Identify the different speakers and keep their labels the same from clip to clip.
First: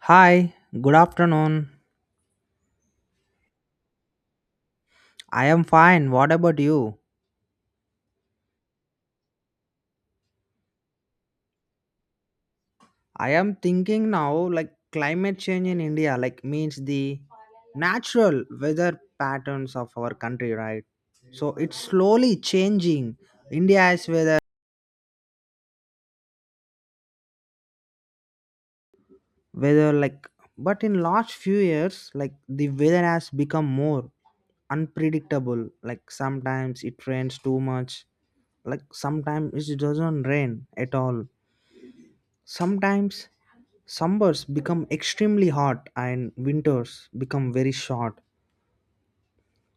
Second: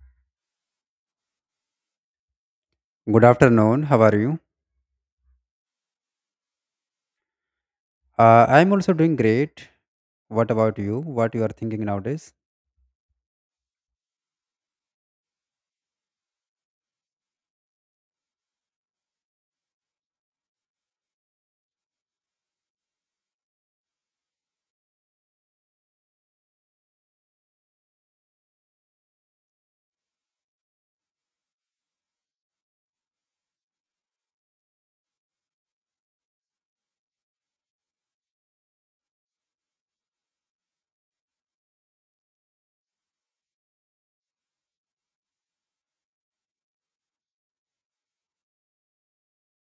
Speaker 1: Hi, good afternoon.
Speaker 2: Good afternoon. How are you?
Speaker 1: I am fine. What about you?
Speaker 2: I'm also doing great. What about you? What you are thinking nowadays?
Speaker 1: I am thinking now like climate change in India, like means the natural weather patterns of our country, right? So it's slowly changing India's weather like, but in last few years like the weather has become more unpredictable, like sometimes it rains too much, like sometimes it doesn't rain at all, sometimes summers become extremely hot and winters become very short.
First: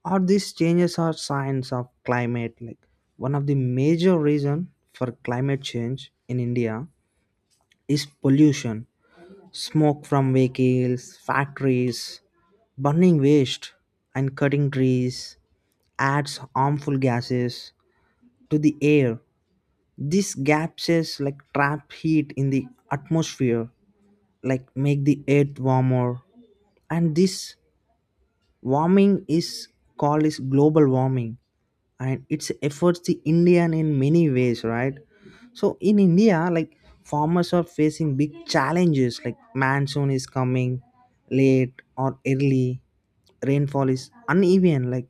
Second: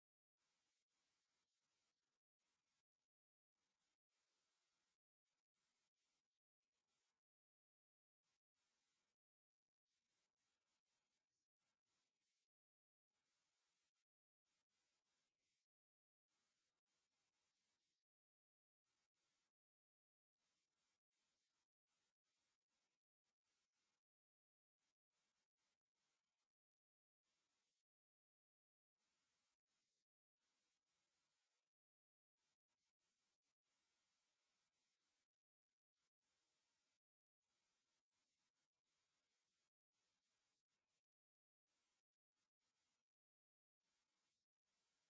Speaker 1: Or these changes are signs of climate. Like one of the major reason for climate change in India is pollution, smoke from vehicles, factories, burning waste, and cutting trees adds harmful gases to the air. These gases like trap heat in the atmosphere, like make the earth warmer, and this warming is called is global warming, and its efforts the Indian in many ways, right? So in India like farmers are facing big challenges, like monsoon is coming late or early, rainfall is uneven, like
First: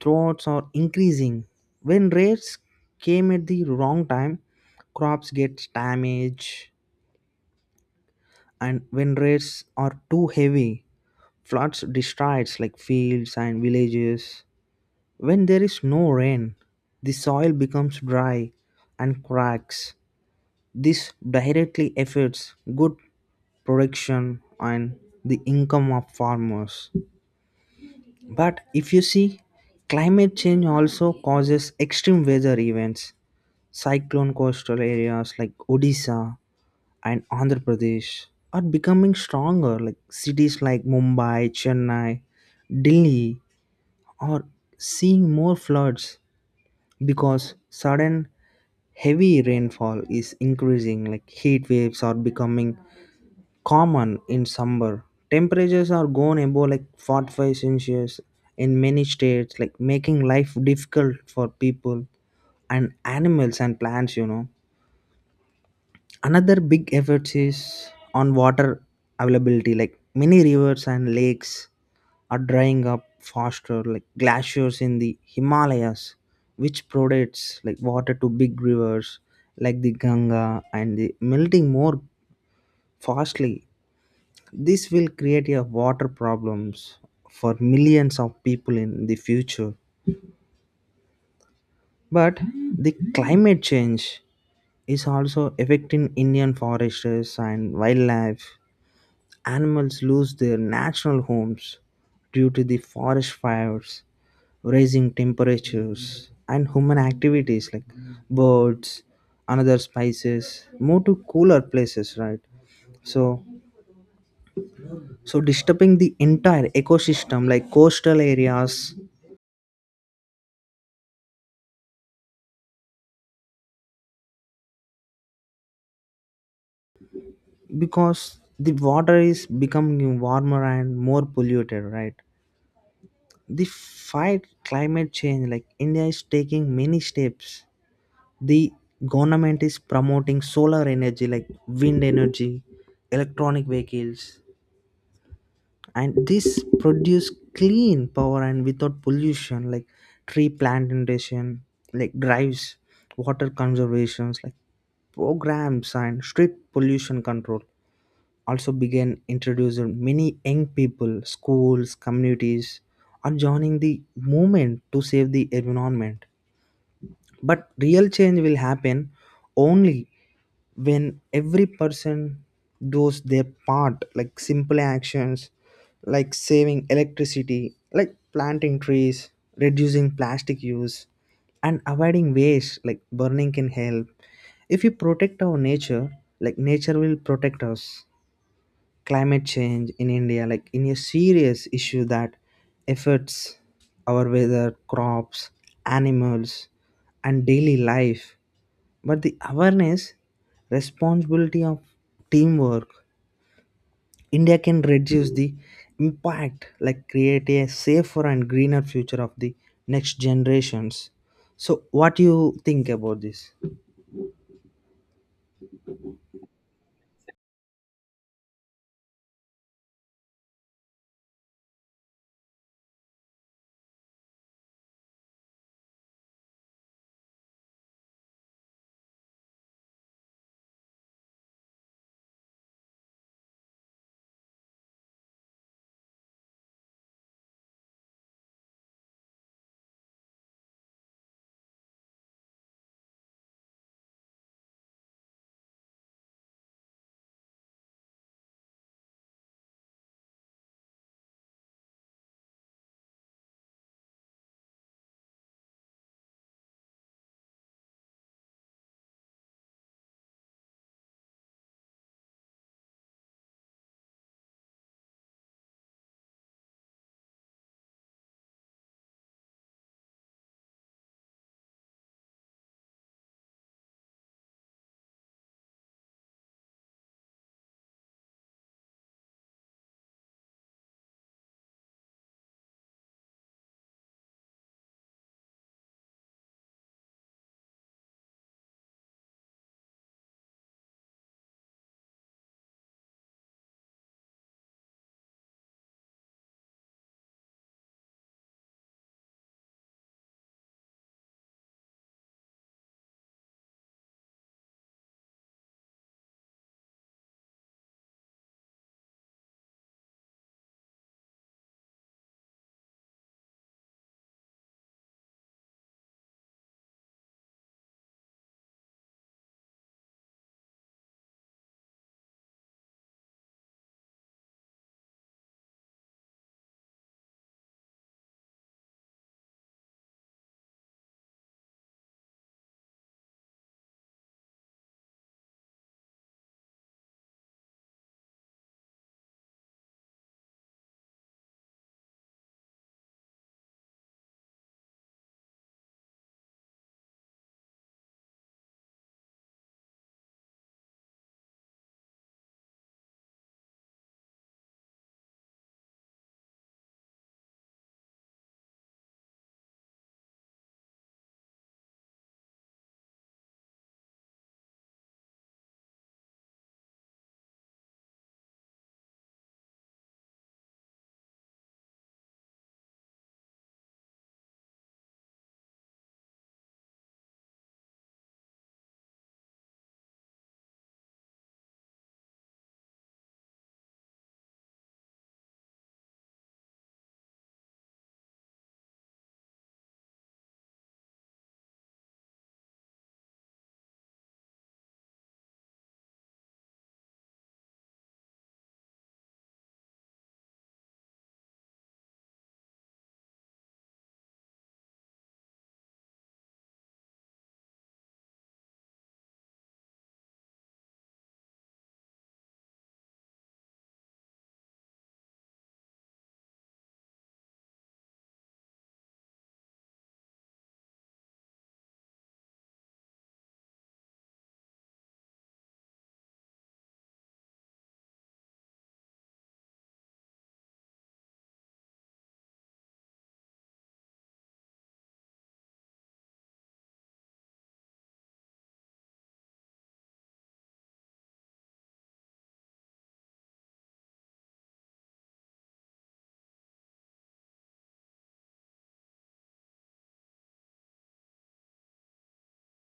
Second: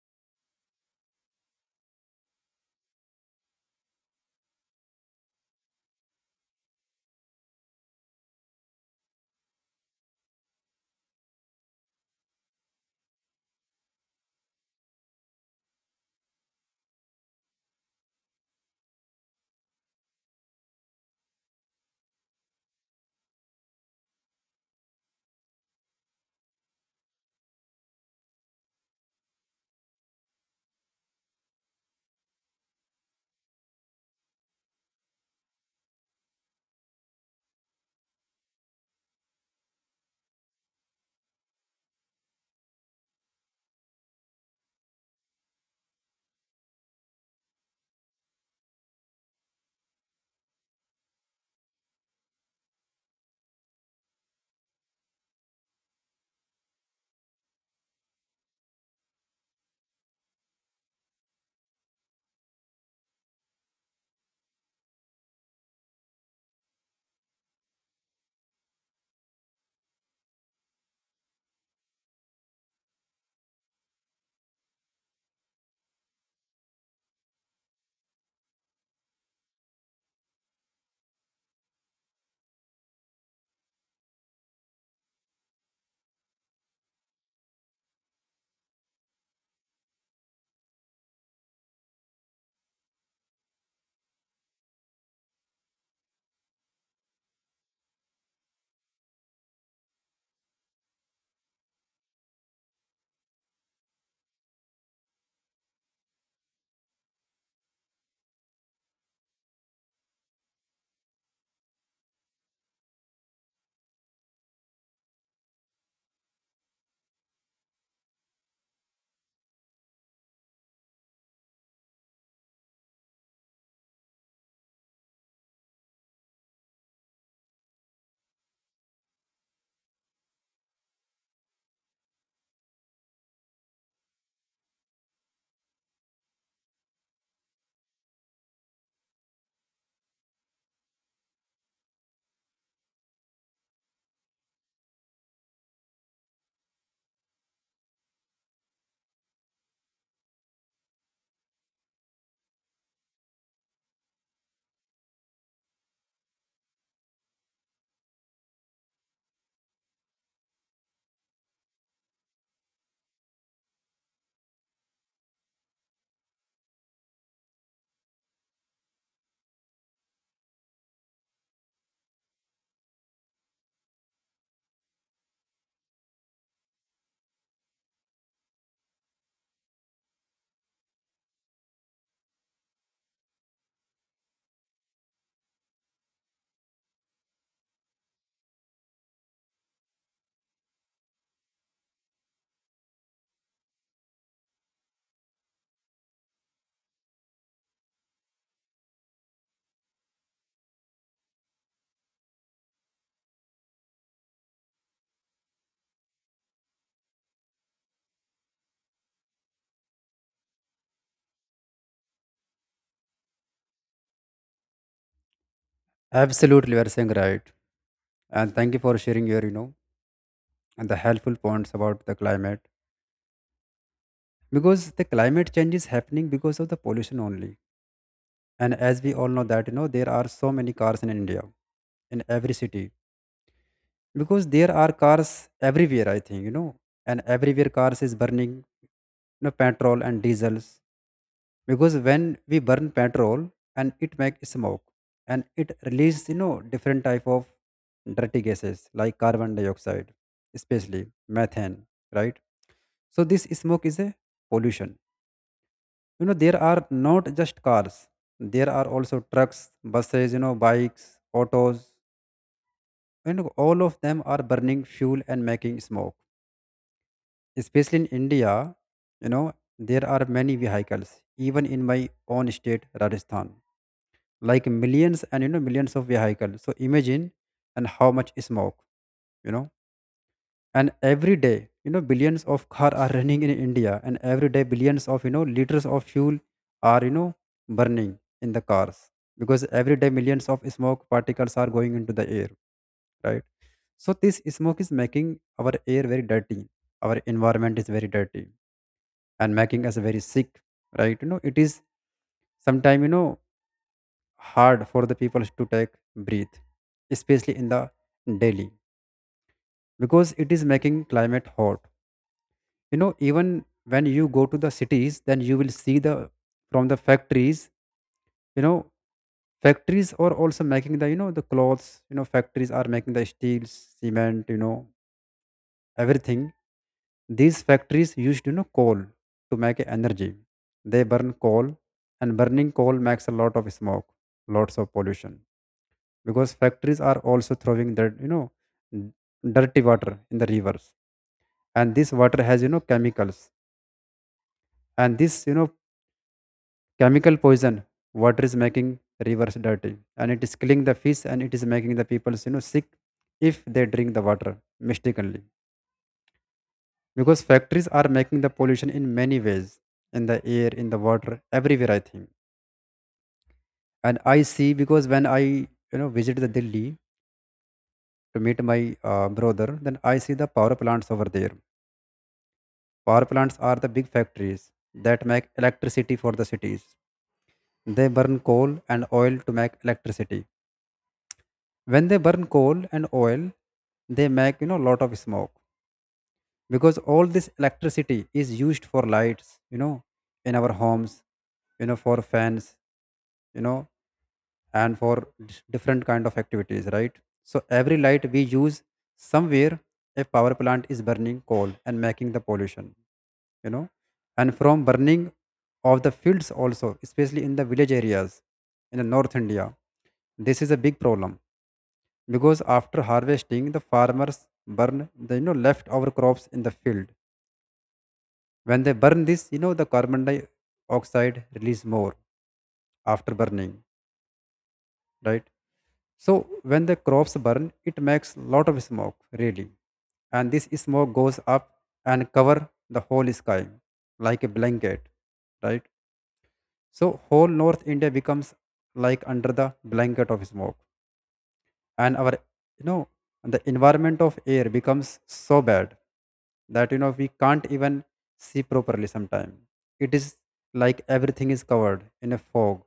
Speaker 1: droughts are increasing. When rains came at the wrong time, crops get damaged, and when rains are too heavy, floods destroys like fields and villages. When there is no rain, the soil becomes dry and cracks. This directly affects good production and the income of farmers. But if you see, climate change also causes extreme weather events. Cyclone coastal areas like Odisha and Andhra Pradesh are becoming stronger, like cities like Mumbai, Chennai, Delhi are seeing more floods because sudden heavy rainfall is increasing, like heat waves are becoming common in summer. Temperatures are going above like 45 celsius in many states, like making life difficult for people and animals and plants, you know. Another big effort is on water availability, like many rivers and lakes are drying up faster, like glaciers in the Himalayas which provides like water to big rivers like the Ganga, and the melting more fastly. This will create a water problems for millions of people in the future. But the climate change is also affecting Indian foresters and wildlife. Animals lose their natural homes due to the forest fires, rising temperatures, and human activities. Like birds another other species move to cooler places, right? So, so disturbing the entire ecosystem, like coastal areas because the water is becoming warmer and more polluted, right? The fight climate change, like India is taking many steps. The government is promoting solar energy, like wind energy, electronic vehicles, and this produce clean power and without pollution, like tree plantation, like drives, water conservations like programs and strict pollution control also began introducing. Many young people, schools, communities are joining the movement to save the environment. But real change will happen only when every person does their part, like simple actions like saving electricity, like planting trees, reducing plastic use, and avoiding waste like burning can help. If we protect our nature, like nature will protect us. Climate change in India like in a serious issue that affects our weather, crops, animals, and daily life. But the awareness, responsibility of teamwork, India can reduce the impact, like create a safer and greener future of the next generations. So what do you think about this?
Speaker 2: Absolutely, you are saying right. And thank you for sharing your and the helpful points about the climate. Because the climate change is happening because of the pollution only. And as we all know that there are so many cars in India, in every city. Because there are cars everywhere, I think, and everywhere cars is burning, you petrol and diesels because when we burn petrol and it makes smoke and it releases different type of dirty gases like carbon dioxide, especially methane, right? So this smoke is a pollution. There are not just cars, there are also trucks, buses, bikes, autos. You know, all of them are burning fuel and making smoke, especially in India. you know there are many vehicles even in my own state Rajasthan, like millions and millions of vehicles. So imagine and how much smoke. you know and every day billions of cars are running in India, and every day billions of liters of fuel are, burning in the cars. Because every day millions of smoke particles are going into the air, right? So this smoke is making our air very dirty, our environment is very dirty, and making us very sick, right? It is sometime hard for the people to take breath, especially in the Delhi, because it is making climate hot. You know, even when you go to the cities, then you will see the from the factories. You know, factories are also making the, the clothes. You know, factories are making the steels, cement, everything. These factories used, coal to make energy. They burn coal, and burning coal makes a lot of smoke, lots of pollution. Because factories are also throwing their, n- dirty water in the rivers, and this water has, chemicals. And this, chemical poison water is making rivers dirty, and it is killing the fish, and it is making the people, sick if they drink the water mistakenly. Because factories are making the pollution in many ways, in the air, in the water, everywhere I think. And I see, because when I, visit the Delhi to meet my brother, then I see the power plants over there. Power plants are the big factories that make electricity for the cities. They burn coal and oil to make electricity. When they burn coal and oil, they make, lot of smoke. Because all this electricity is used for lights, in our homes, for fans, you know, and for different kind of activities, right? So every light we use, somewhere a power plant is burning coal and making the pollution. you know and from burning of the fields also, especially in the village areas in the North India, this is a big problem. Because after harvesting, the farmers burn the, leftover crops in the field. When they burn this, the carbon dioxide release more after burning, right? So when the crops burn, it makes lot of smoke really, and this smoke goes up and cover the whole sky like a blanket, right? So whole North India becomes like under the blanket of smoke, and our, you know and the environment of air becomes so bad that, we can't even see properly sometimes. It is like everything is covered in a fog,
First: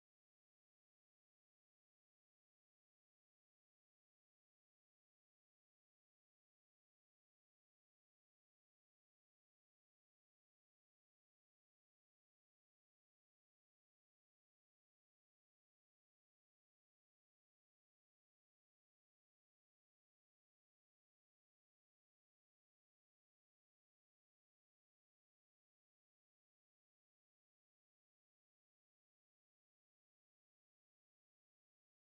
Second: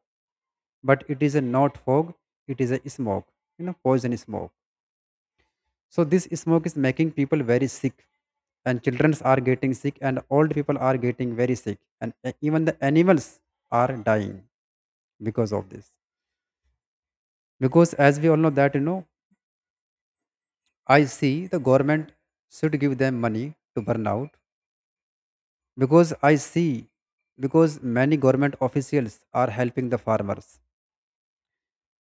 Speaker 2: but it is a not fog; it is a smoke, poison smoke. So this smoke is making people very sick, and children are getting sick, and old people are getting very sick, and, even the animals are dying because of this. Because as we all know that, I see the government should give them money to burn out. Because I see, because many government officials are helping the farmers.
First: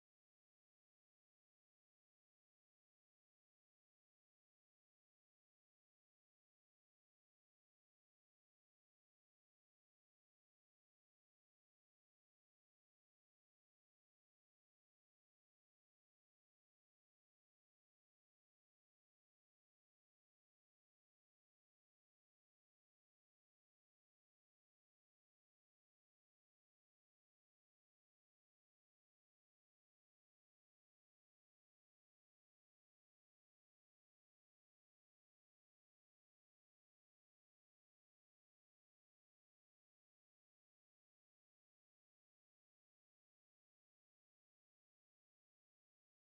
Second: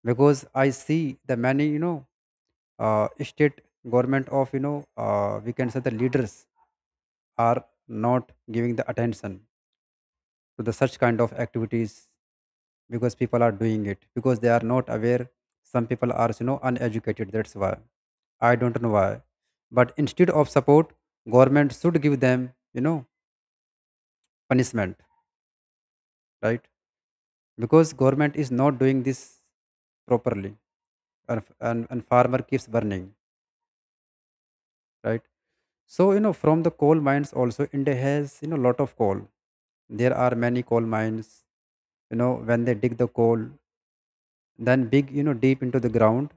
Speaker 2: Because I see the many, state government of, we can say the leaders, are not giving the attention to the such kind of activities. Because people are doing it because they are not aware. Some people are, uneducated, that's why. I don't know why. But instead of support, government should give them, punishment, right? Because government is not doing this properly, and farmer keeps burning, right? So, from the coal mines also, India has, lot of coal. There are many coal mines. You know, when they dig the coal, then big, deep into the ground,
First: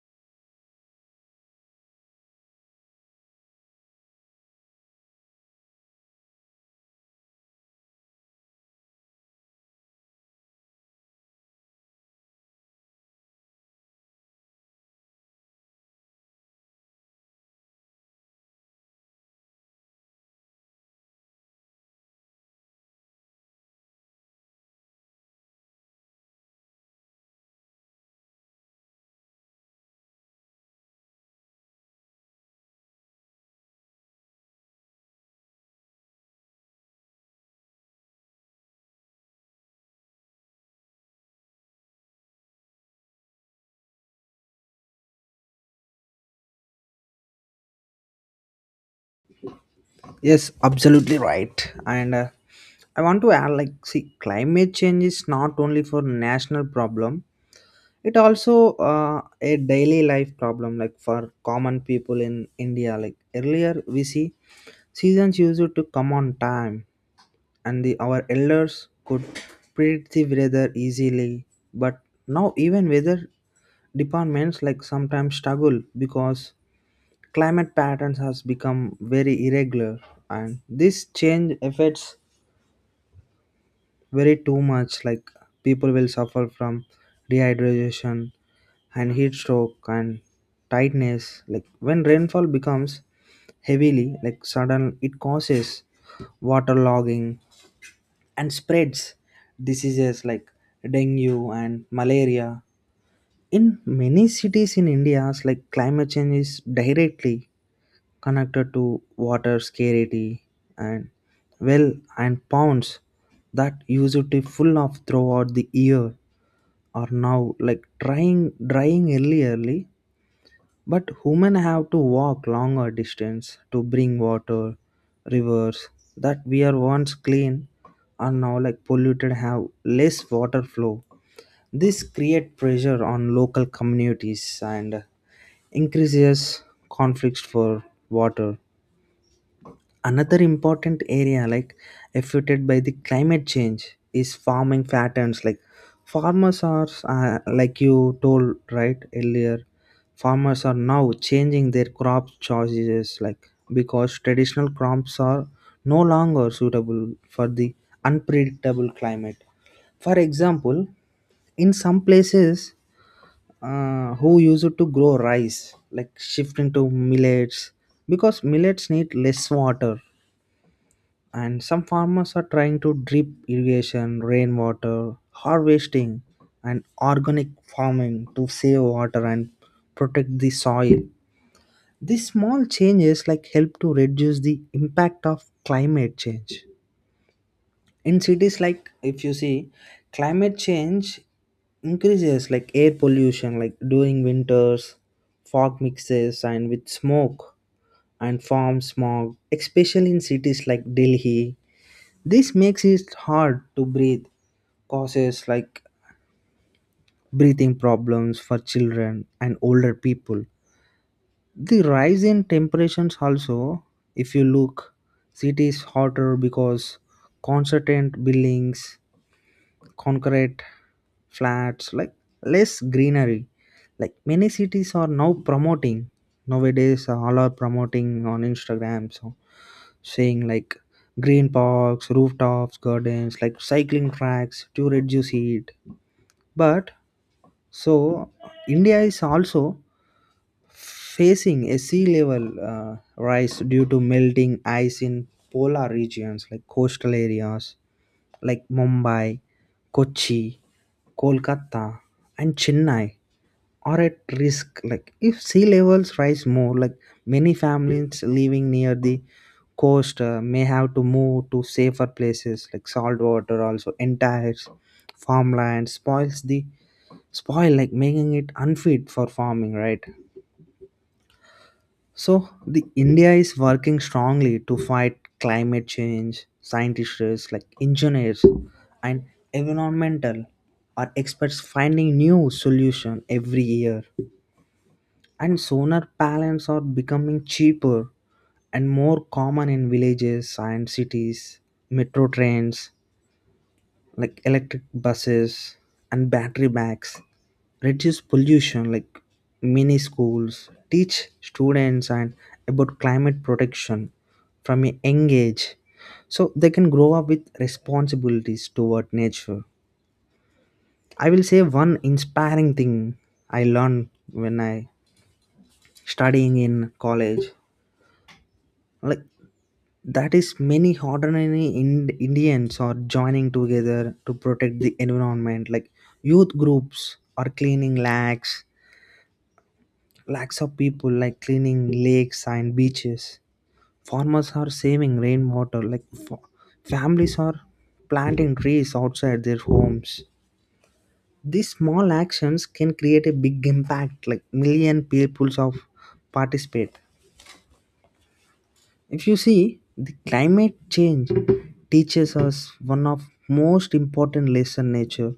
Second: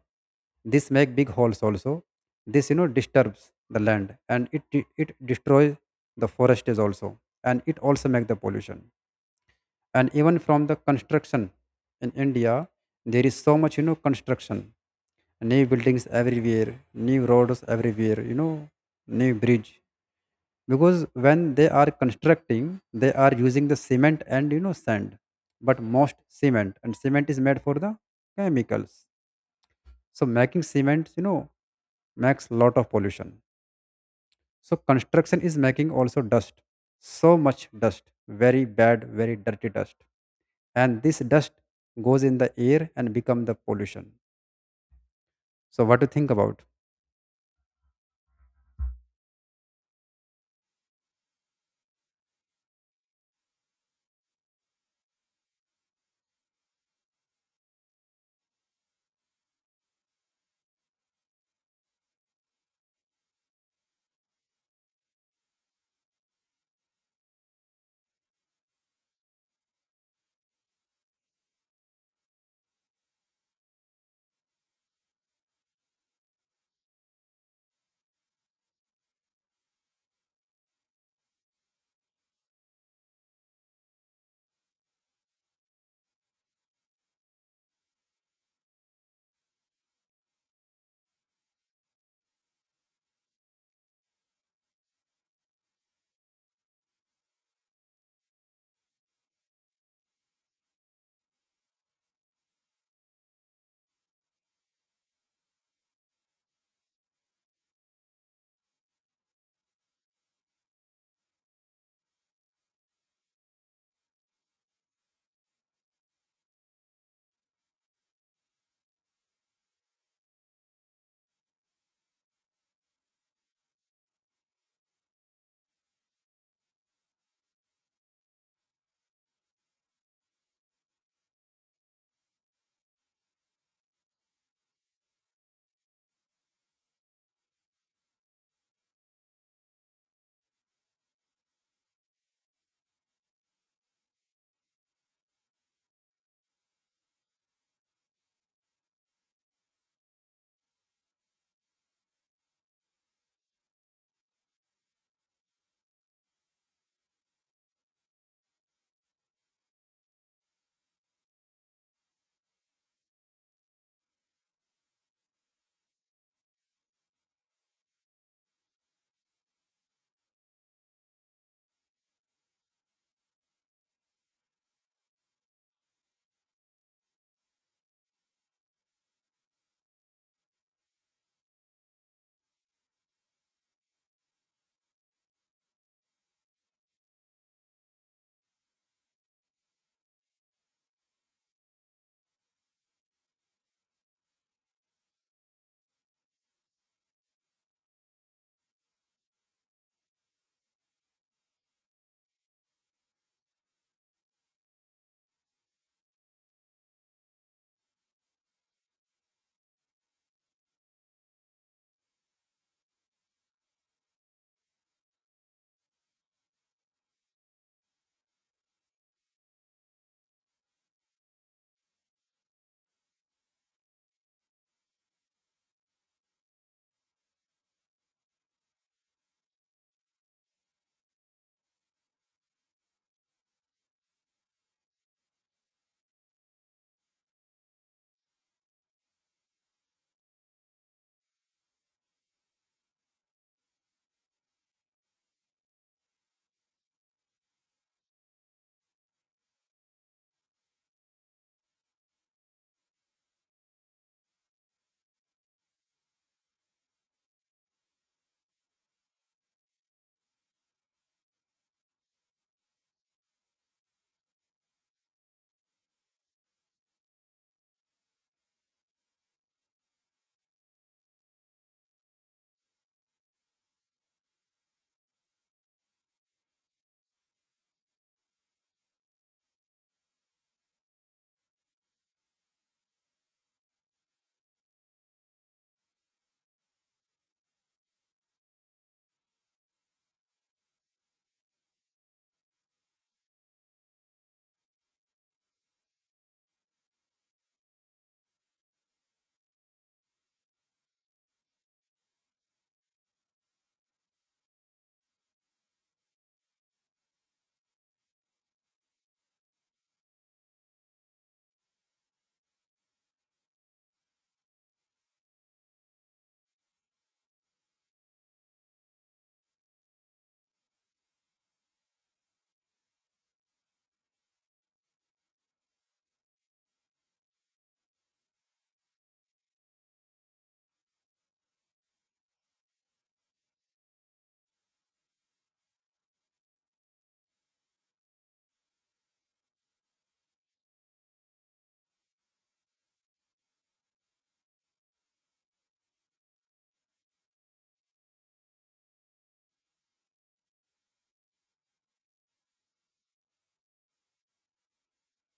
Speaker 2: this make big holes also. This, disturbs the land, and it it destroys the forest is also, and it also make the pollution. And even from the construction in India, there is so much, construction. New buildings everywhere, new roads everywhere, new bridge. Because when they are constructing, they are using the cement and, sand. But most cement, and cement is made for the chemicals. So making cement, makes lot of pollution. So construction is making also dust. So much dust, very bad, very dirty dust. And this dust goes in the air and become the pollution. So what do you think about?
Speaker 1: Yes, absolutely right. And I want to add, like see, climate change is not only for national problem, it also uh, a daily life problem, like for common people in India. Like earlier we see seasons used to come on time, and our elders could predict the weather easily. But now, even weather departments like sometimes struggle because climate patterns has become very irregular, and this change affects very too much. Like people will suffer from dehydration and heat stroke and tightness. Like when rainfall becomes heavily, like sudden, it causes waterlogging and spreads diseases like dengue and malaria. In many cities in India, like climate change is directly connected to water scarcity, and well and ponds that used to full of throughout the year are now like trying drying early. But women have to walk longer distance to bring water. Rivers that were once clean are now like polluted have less water flow. This create pressure on local communities and increases conflicts for water. Another important area like affected by the climate change is farming patterns, like farmers are like you told right earlier, farmers are now changing their crop choices, like because traditional crops are no longer suitable for the unpredictable climate. For example, in some places, who used to grow rice, like shift into millets because millets need less water. And some farmers are trying to drip irrigation, rainwater harvesting, and organic farming to save water and protect the soil. These small changes like help to reduce the impact of climate change. In cities like if you see, climate change increases like air pollution, like during winters fog mixes and with smoke and farm smog, especially in cities like Delhi. This makes it hard to breathe, causes like breathing problems for children and older people. The rise in temperatures also, if you look, cities hotter because constant buildings, concrete flats, like less greenery. Like many cities are now promoting nowadays, all are promoting on Instagram. So, saying like green parks, rooftops, gardens, like cycling tracks to reduce heat. But so India is also facing a sea level rise due to melting ice in polar regions, like coastal areas like Mumbai, Kochi, Kolkata, and Chennai are at risk. Like if sea levels rise more, like many families living near the coast may have to move to safer places, like salt water also entire farmland spoils the spoil, like making it unfit for farming, right? So the India is working strongly to fight climate change. Scientists like engineers and environmental are experts finding new solution every year. And solar panels are becoming cheaper and more common in villages and cities. Metro trains, like electric buses, and battery bags reduce pollution, like mini schools teach students and about climate protection from a young age so they can grow up with responsibilities toward nature. I will say one inspiring thing I learned when I studying in college. Like that is many ordinary Indians are joining together to protect the environment. Like youth groups are cleaning lakhs, lakhs of people like cleaning lakes and beaches. Farmers are saving rainwater. Like families are planting trees outside their homes. These small actions can create a big impact. Like million peoples of participate. If you see, the climate change teaches us one of most important lesson. Nature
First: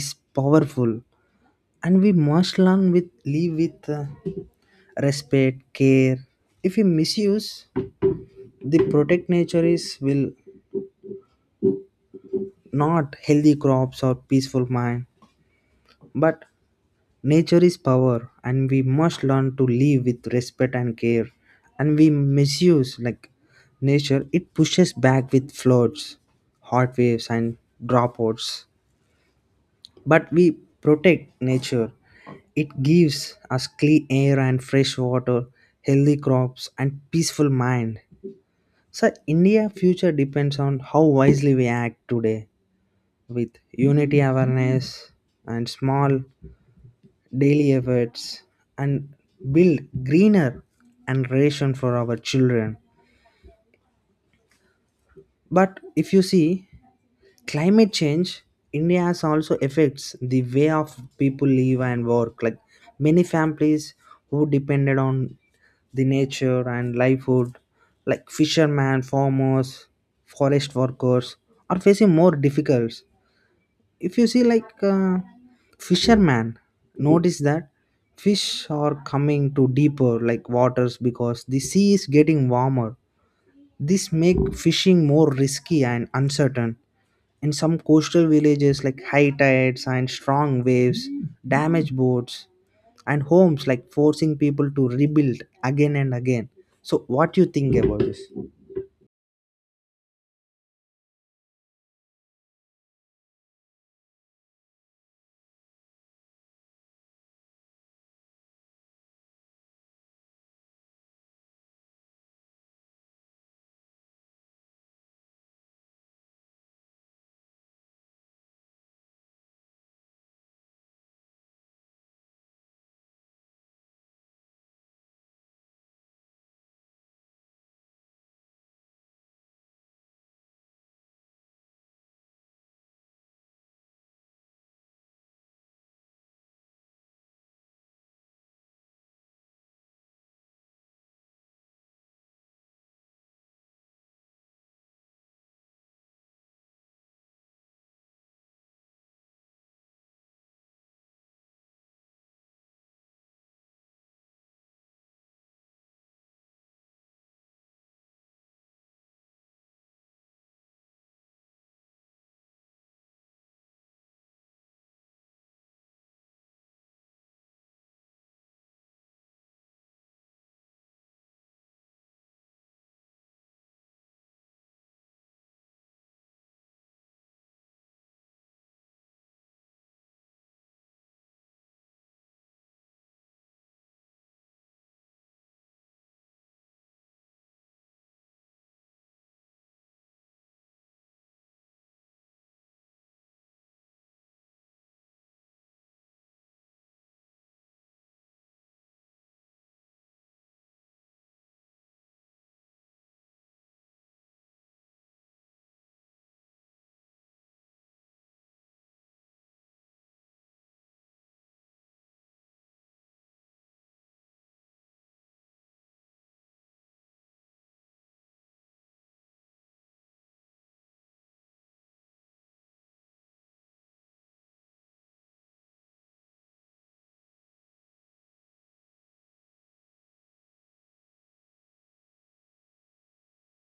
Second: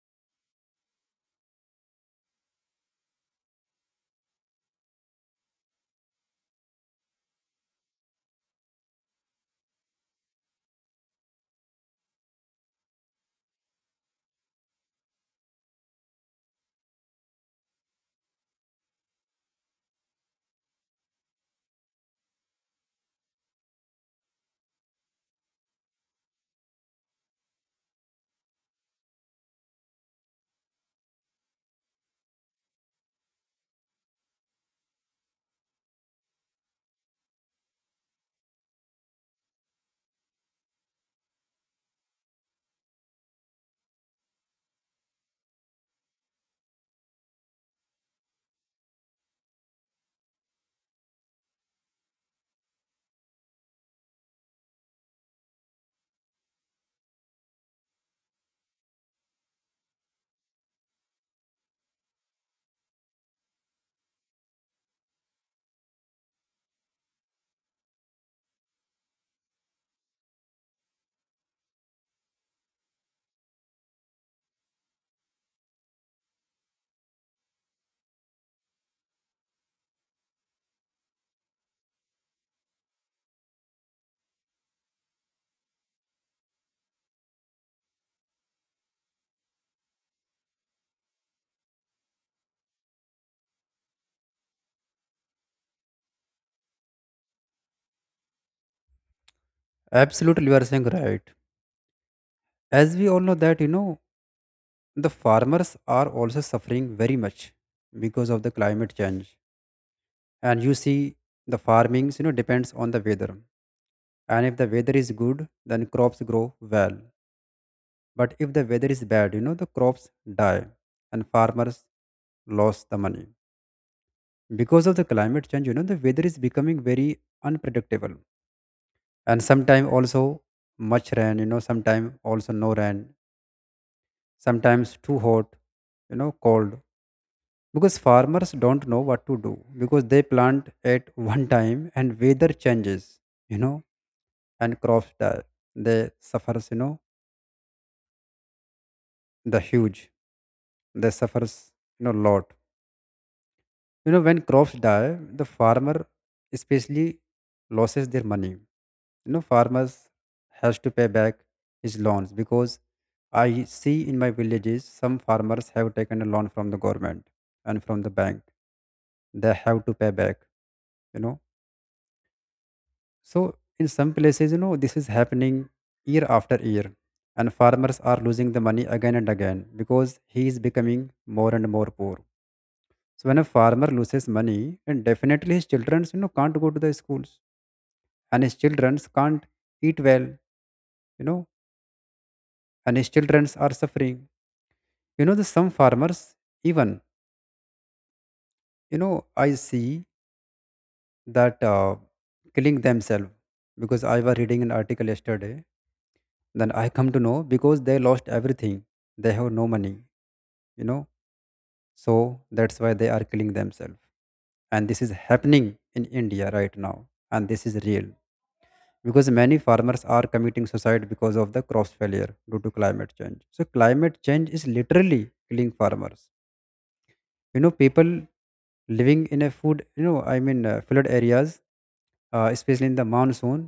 Speaker 1: is powerful, and we must learn with live with respect, care. If we misuse the protect nature is will not healthy crops or peaceful mind. But nature is power, and we must learn to live with respect and care. And we misuse like nature, it pushes back with floods, hot waves, and dropouts. But we protect nature, it gives us clean air and fresh water, healthy crops, and peaceful mind. So India future depends on how wisely we act today with unity, awareness, and small daily efforts, and build greener and ration for our children. But if you see, climate change India has also affects the way of people live and work. Like many families who depended on the nature and livelihood, like fishermen, farmers, forest workers, are facing more difficulties. If you see, like fisherman notice that fish are coming to deeper like waters because the sea is getting warmer. This make fishing more risky and uncertain. In some coastal villages, like high tides and strong waves damage boats and homes, like forcing people to rebuild again and again. So what do you think about this?
Speaker 2: Absolutely, you are saying right. As we all know that, the farmers are also suffering very much because of the climate change. And you see the farmings, depends on the weather. And if the weather is good, then crops grow well. But if the weather is bad, the crops die and farmers lost the money. Because of the climate change, the weather is becoming very unpredictable. And sometime also much rain, sometime also no rain, sometimes too hot, cold. Because farmers don't know what to do, because they plant at one time and weather changes, you know and crops die. They suffers, the huge, they suffers, lot. You know, when crops die, the farmer especially loses their money. You know, farmers has to pay back his loans, because I see in my villages some farmers have taken a loan from the government and from the bank. They have to pay back, you know. So in some places, this is happening year after year, and farmers are losing the money again and again, because he is becoming more and more poor. So when a farmer loses money, then definitely his children, can't go to the schools, and his children can't eat well, you know, and his children are suffering. The some farmers even, I see that, killing themselves. Because I was reading an article yesterday, then I come to know, because they lost everything, they have no money, you know, so that's why they are killing themselves. And this is happening in India right now, and this is real. Because many farmers are committing suicide because of the crop failure due to climate change. So climate change is literally killing farmers. People living in a food you know I mean flood areas, especially in the monsoon,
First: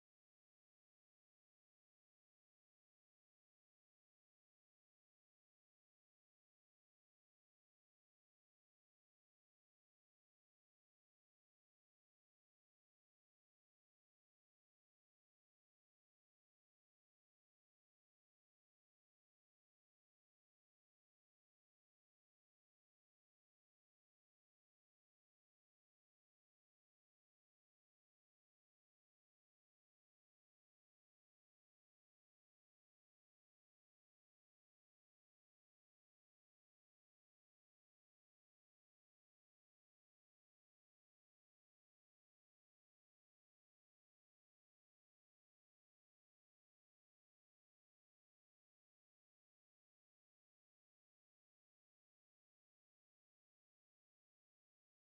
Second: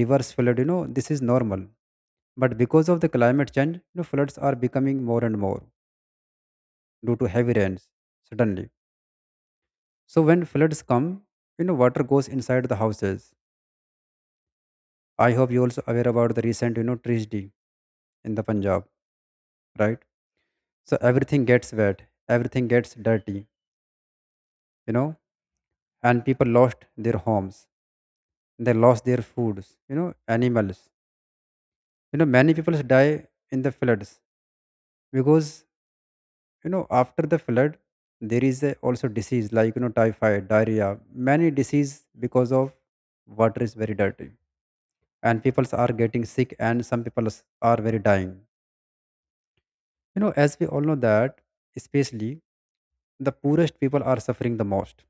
Speaker 2: rivers flood, this is normal. But because of the climate change, floods are becoming more and more due to heavy rains suddenly. So when floods come, water goes inside the houses. I hope you also aware about the recent, tragedy in the Punjab, right? So everything gets wet, everything gets dirty, you know, and people lost their homes, they lost their foods, animals. You know, many people die in the floods because, after the flood, there is a, also disease like, typhoid, diarrhea, many disease because of water is very dirty, and people are getting sick, and some people are very dying. You know, as we all know that, especially the poorest people are suffering the most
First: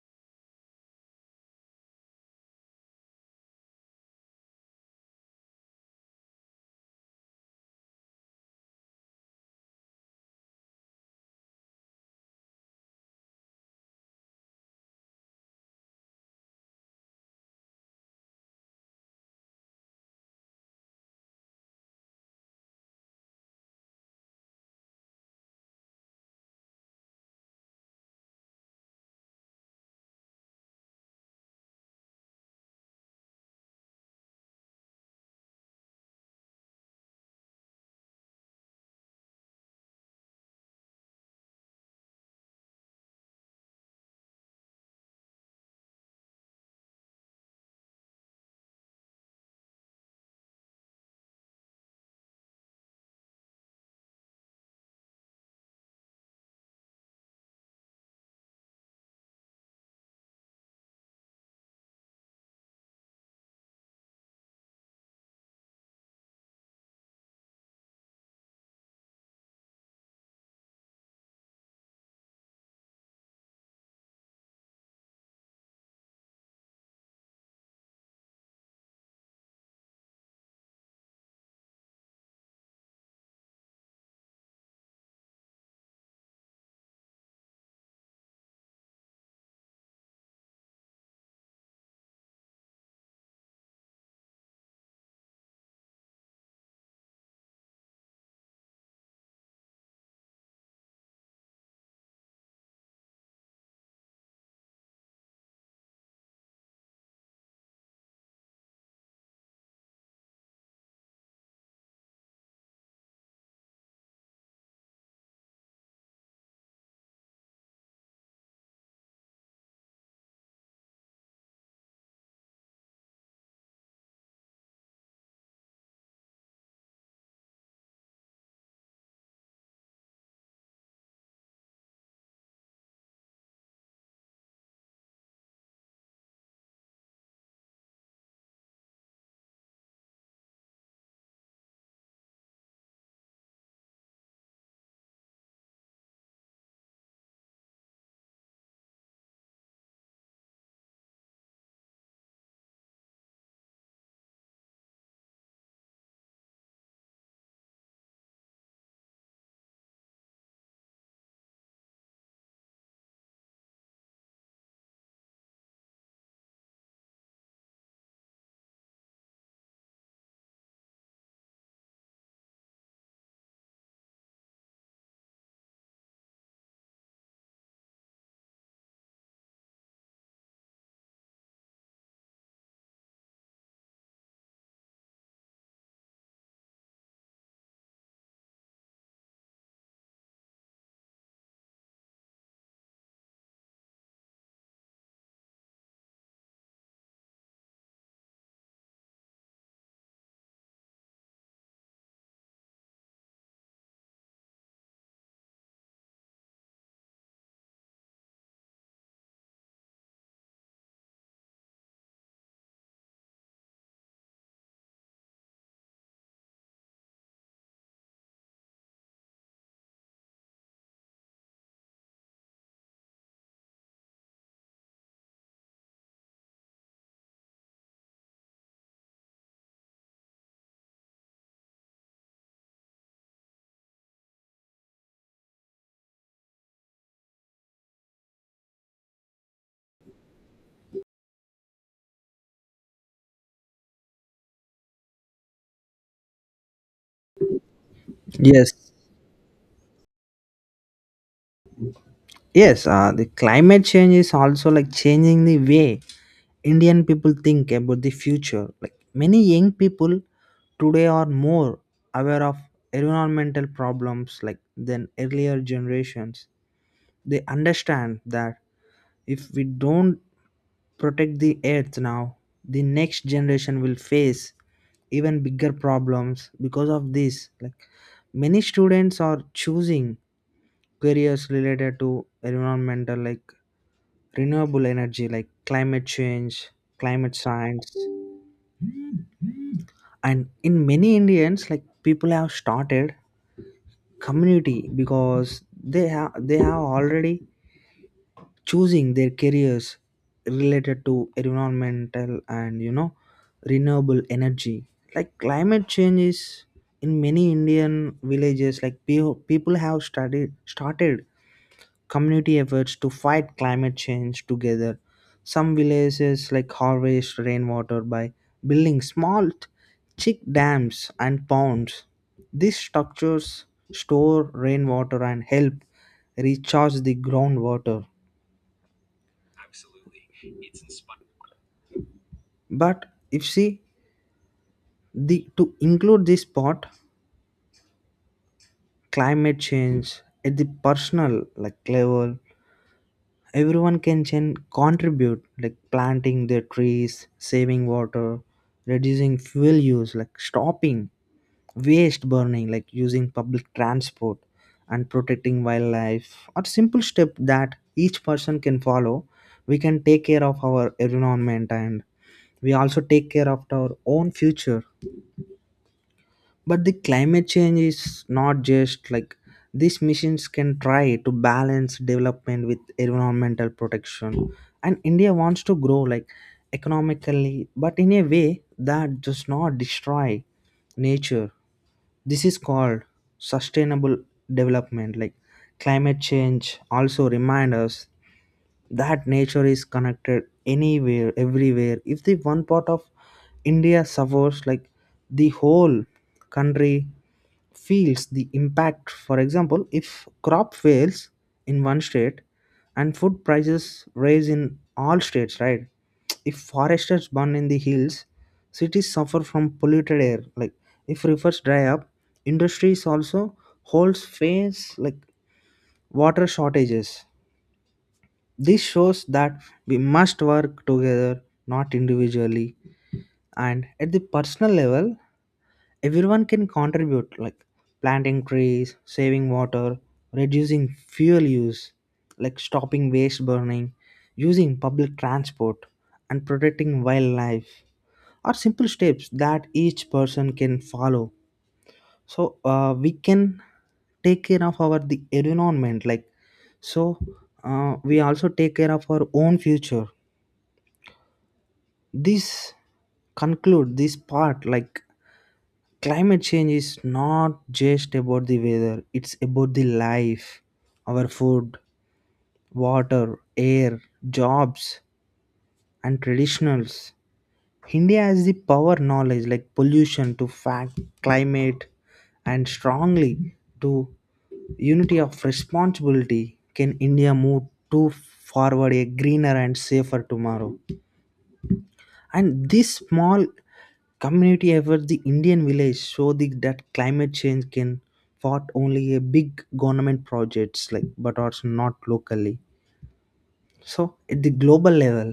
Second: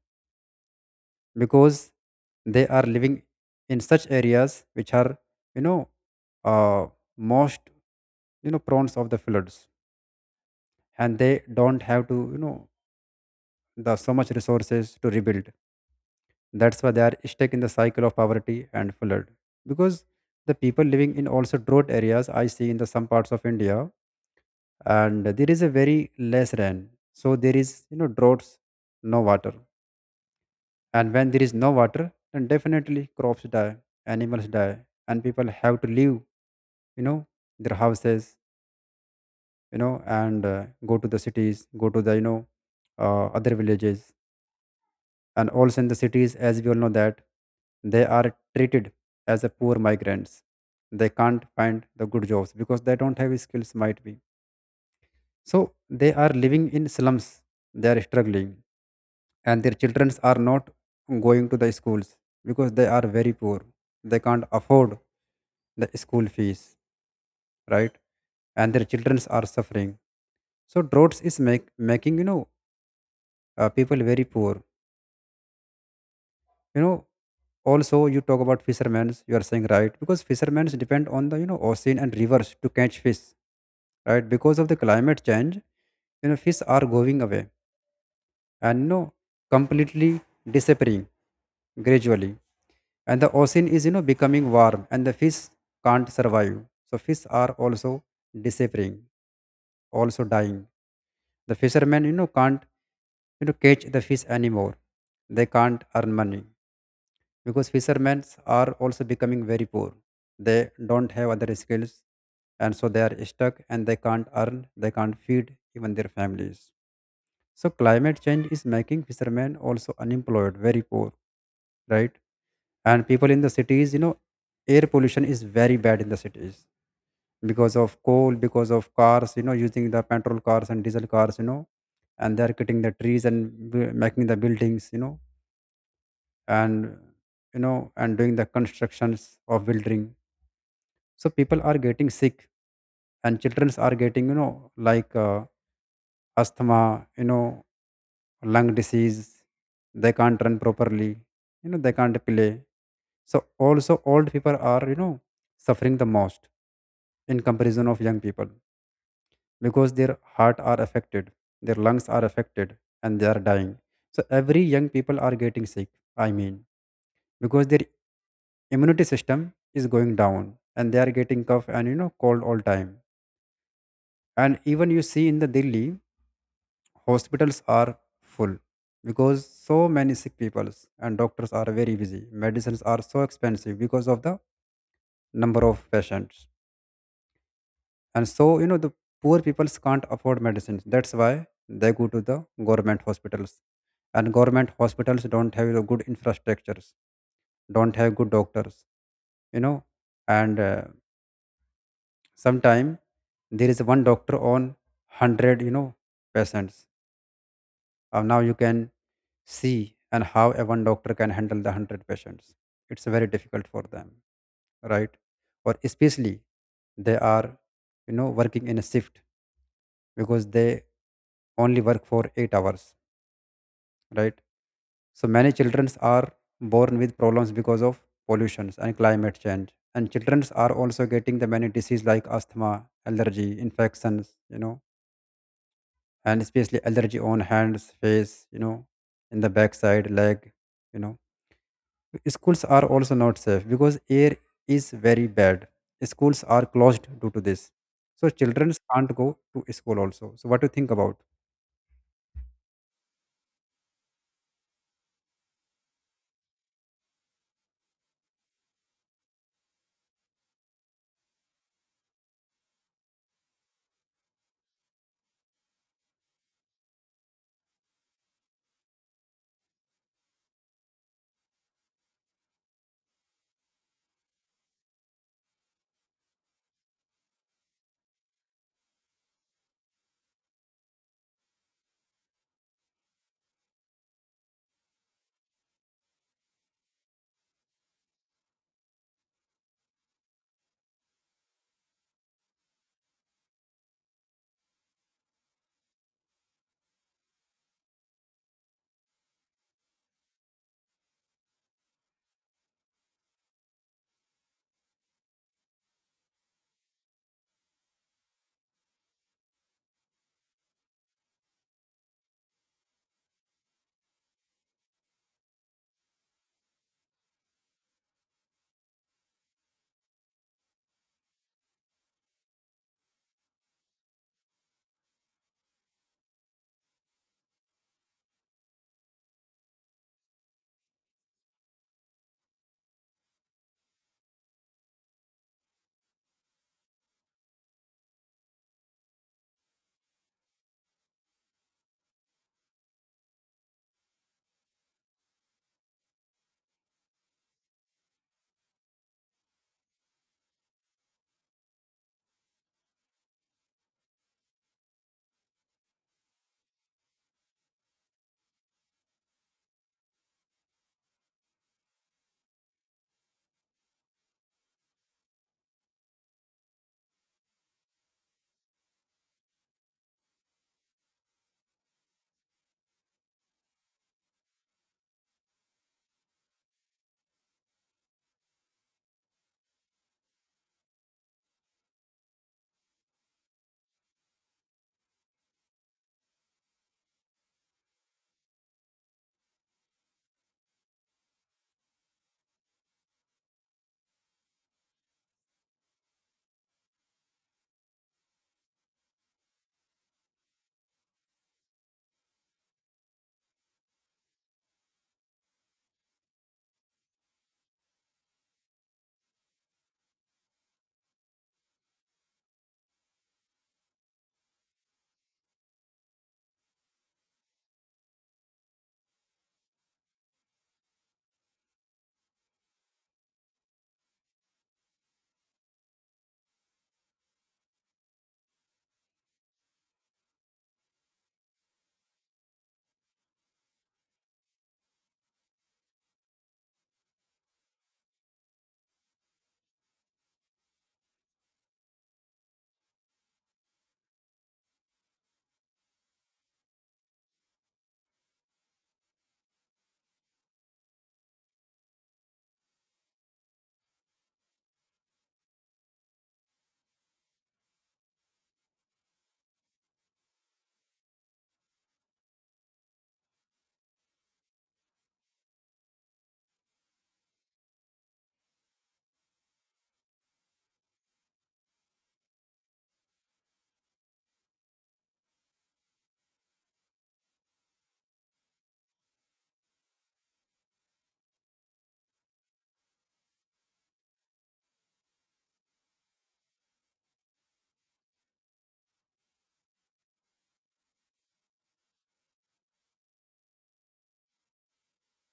Speaker 2: because they are living in such areas which are you know uh, most prone of the floods, and they don't have to, you know, the so much resources to rebuild. That's why they are stuck in the cycle of poverty and flood, because the people living in also drought areas, I see in the some parts of India, and there is a very less rain, so there is, you know, droughts, no water. And when there is no water, then definitely crops die, animals die, and people have to leave, know their houses, you know and go to the cities, go to the, other villages. And also in the cities, as we all know that, they are treated as a poor migrants. They can't find the good jobs because they don't have skills, might be, so they are living in slums, they are struggling, and their children are not going to the schools because they are very poor, they can't afford the school fees, right? And their children are suffering. So droughts is making, people very poor, you know also you talk about fishermen, you are saying, right? Because fishermen depend on the, you know, ocean and rivers to catch fish, right? Because of the climate change, you know, fish are going away and, you know, completely disappearing gradually. And the ocean is, you know, becoming warm, and the fish can't survive. So fish are also disappearing, also dying. The fishermen, you know, can't, you know, catch the fish anymore, they can't earn money, because fishermen are also becoming very poor. They don't have other skills, and so they are stuck and they can't earn, they can't feed even their families. So climate change is making fishermen also unemployed, very poor, right? And people in the cities, you know, air pollution is very bad in the cities because of coal, because of cars, you know, using the petrol cars and diesel cars, and they're cutting the trees and making the buildings, and, you know, and doing the constructions of building. So people are getting sick, and children are getting, like uh, asthma, you know, lung disease. They can't run properly, you know, they can't play. So also old people are, you know, suffering the most in comparison of young people, because their heart are affected, their lungs are affected, and they are dying. So every young people are getting sick, I mean, because their immunity system is going down and they are getting cough and, you know, cold all time. And even you see in the Delhi, hospitals are full, because so many sick peoples, and doctors are very busy, medicines are so expensive because of the number of patients. And so, you know, the poor peoples can't afford medicines, that's why they go to the government hospitals, and government hospitals don't have the good infrastructures, don't have good doctors, you know and sometime there is one doctor on 100, you know, patients. Now you can see, and how a one doctor can handle the 100 patients? It's very difficult for them, right? Or especially they are, you know, working in a shift, because they only work for 8 hours, right? So many children are born with problems because of pollutions and climate change. And children are also getting the many diseases like asthma, allergy, infections, you know, and especially allergy on hands, face, you know, in the backside, leg, you know. Schools are also not safe because air is very bad, schools are closed due to this, so
Speaker 1: Yes.
Speaker 2: children can't go to school also. So what do you think about?
Speaker 1: Yes, the climate change is also like changing the way Indian people think about the future. Like many young people today are more aware of environmental problems like than earlier generations. They understand that if we don't protect the earth now, the next generation will face even bigger problems because of this. Like many students are choosing careers related to environmental, like renewable energy, like climate change, climate science. And in many Indians like people have started community because they have already choosing their careers related to environmental and you know renewable energy. Like climate change is in many Indian villages, like people have studied started community efforts to fight climate change together. Some villages like harvest rainwater by building small chick dams and ponds. These structures store rainwater and help recharge the groundwater. But if see the to include this part, climate change at the personal like level, everyone can contribute, like planting their trees, saving water, reducing fuel use, like stopping waste burning, like using public transport, and protecting wildlife or simple step that each person can follow. We can take care of our environment, and we also take care of our own future. But the climate change is not just like these missions can try to balance development with environmental protection. And India wants to grow like economically, but in a way that does not destroy nature. This is called sustainable development. Like climate change also remind us that nature is connected anywhere, everywhere. If the one part of India suffers like the whole country feels the impact. For example, if crop fails in one state, and food prices rise in all states, right? If forests burn in the hills, cities suffer from polluted air, like if rivers dry up, industries also holds face like water shortages. This shows that we must work together, not individually. And at the personal level, everyone can contribute, like planting trees, saving water, reducing fuel use, like stopping waste burning, using public transport, and protecting wildlife are simple steps that each person can follow. So we can take care of our the environment, like so we also take care of our own future. This conclude this part, like climate change is not just about the weather, it's about the life, our food, water, air, jobs, and traditionals. India has the power, knowledge, like pollution to fact climate, and strongly to unity of responsibility can India move to forward a greener and safer tomorrow. And this small community effort the Indian village show that climate change can fought only a big government projects, like but also not locally. So at the global level,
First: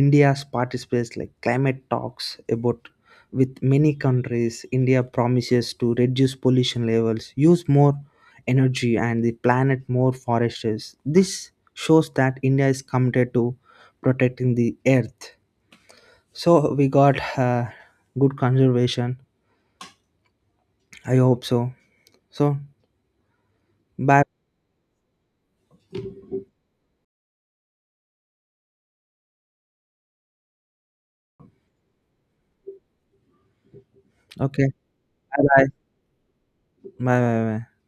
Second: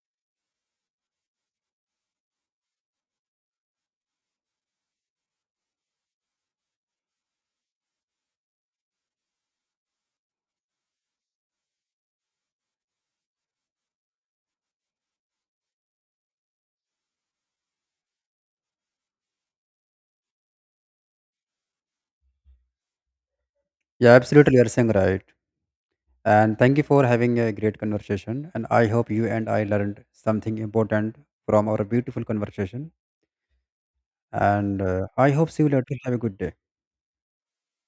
Speaker 1: India's participates like climate talks about with many countries. India promises to reduce pollution levels, use more energy and the planet more forests. This shows that India is committed to protecting the earth. So we got good conservation. I hope so. So
Speaker 2: Yeah,
Speaker 1: bye.
Speaker 2: absolutely, you're saying right. And thank you for having a great conversation, and I hope you and I learned something important from our beautiful conversation.
Speaker 1: Okay.
Speaker 2: And I
Speaker 1: Bye
Speaker 2: hope see
Speaker 1: bye.
Speaker 2: you later, have a good day.
Speaker 1: Bye bye. Bye.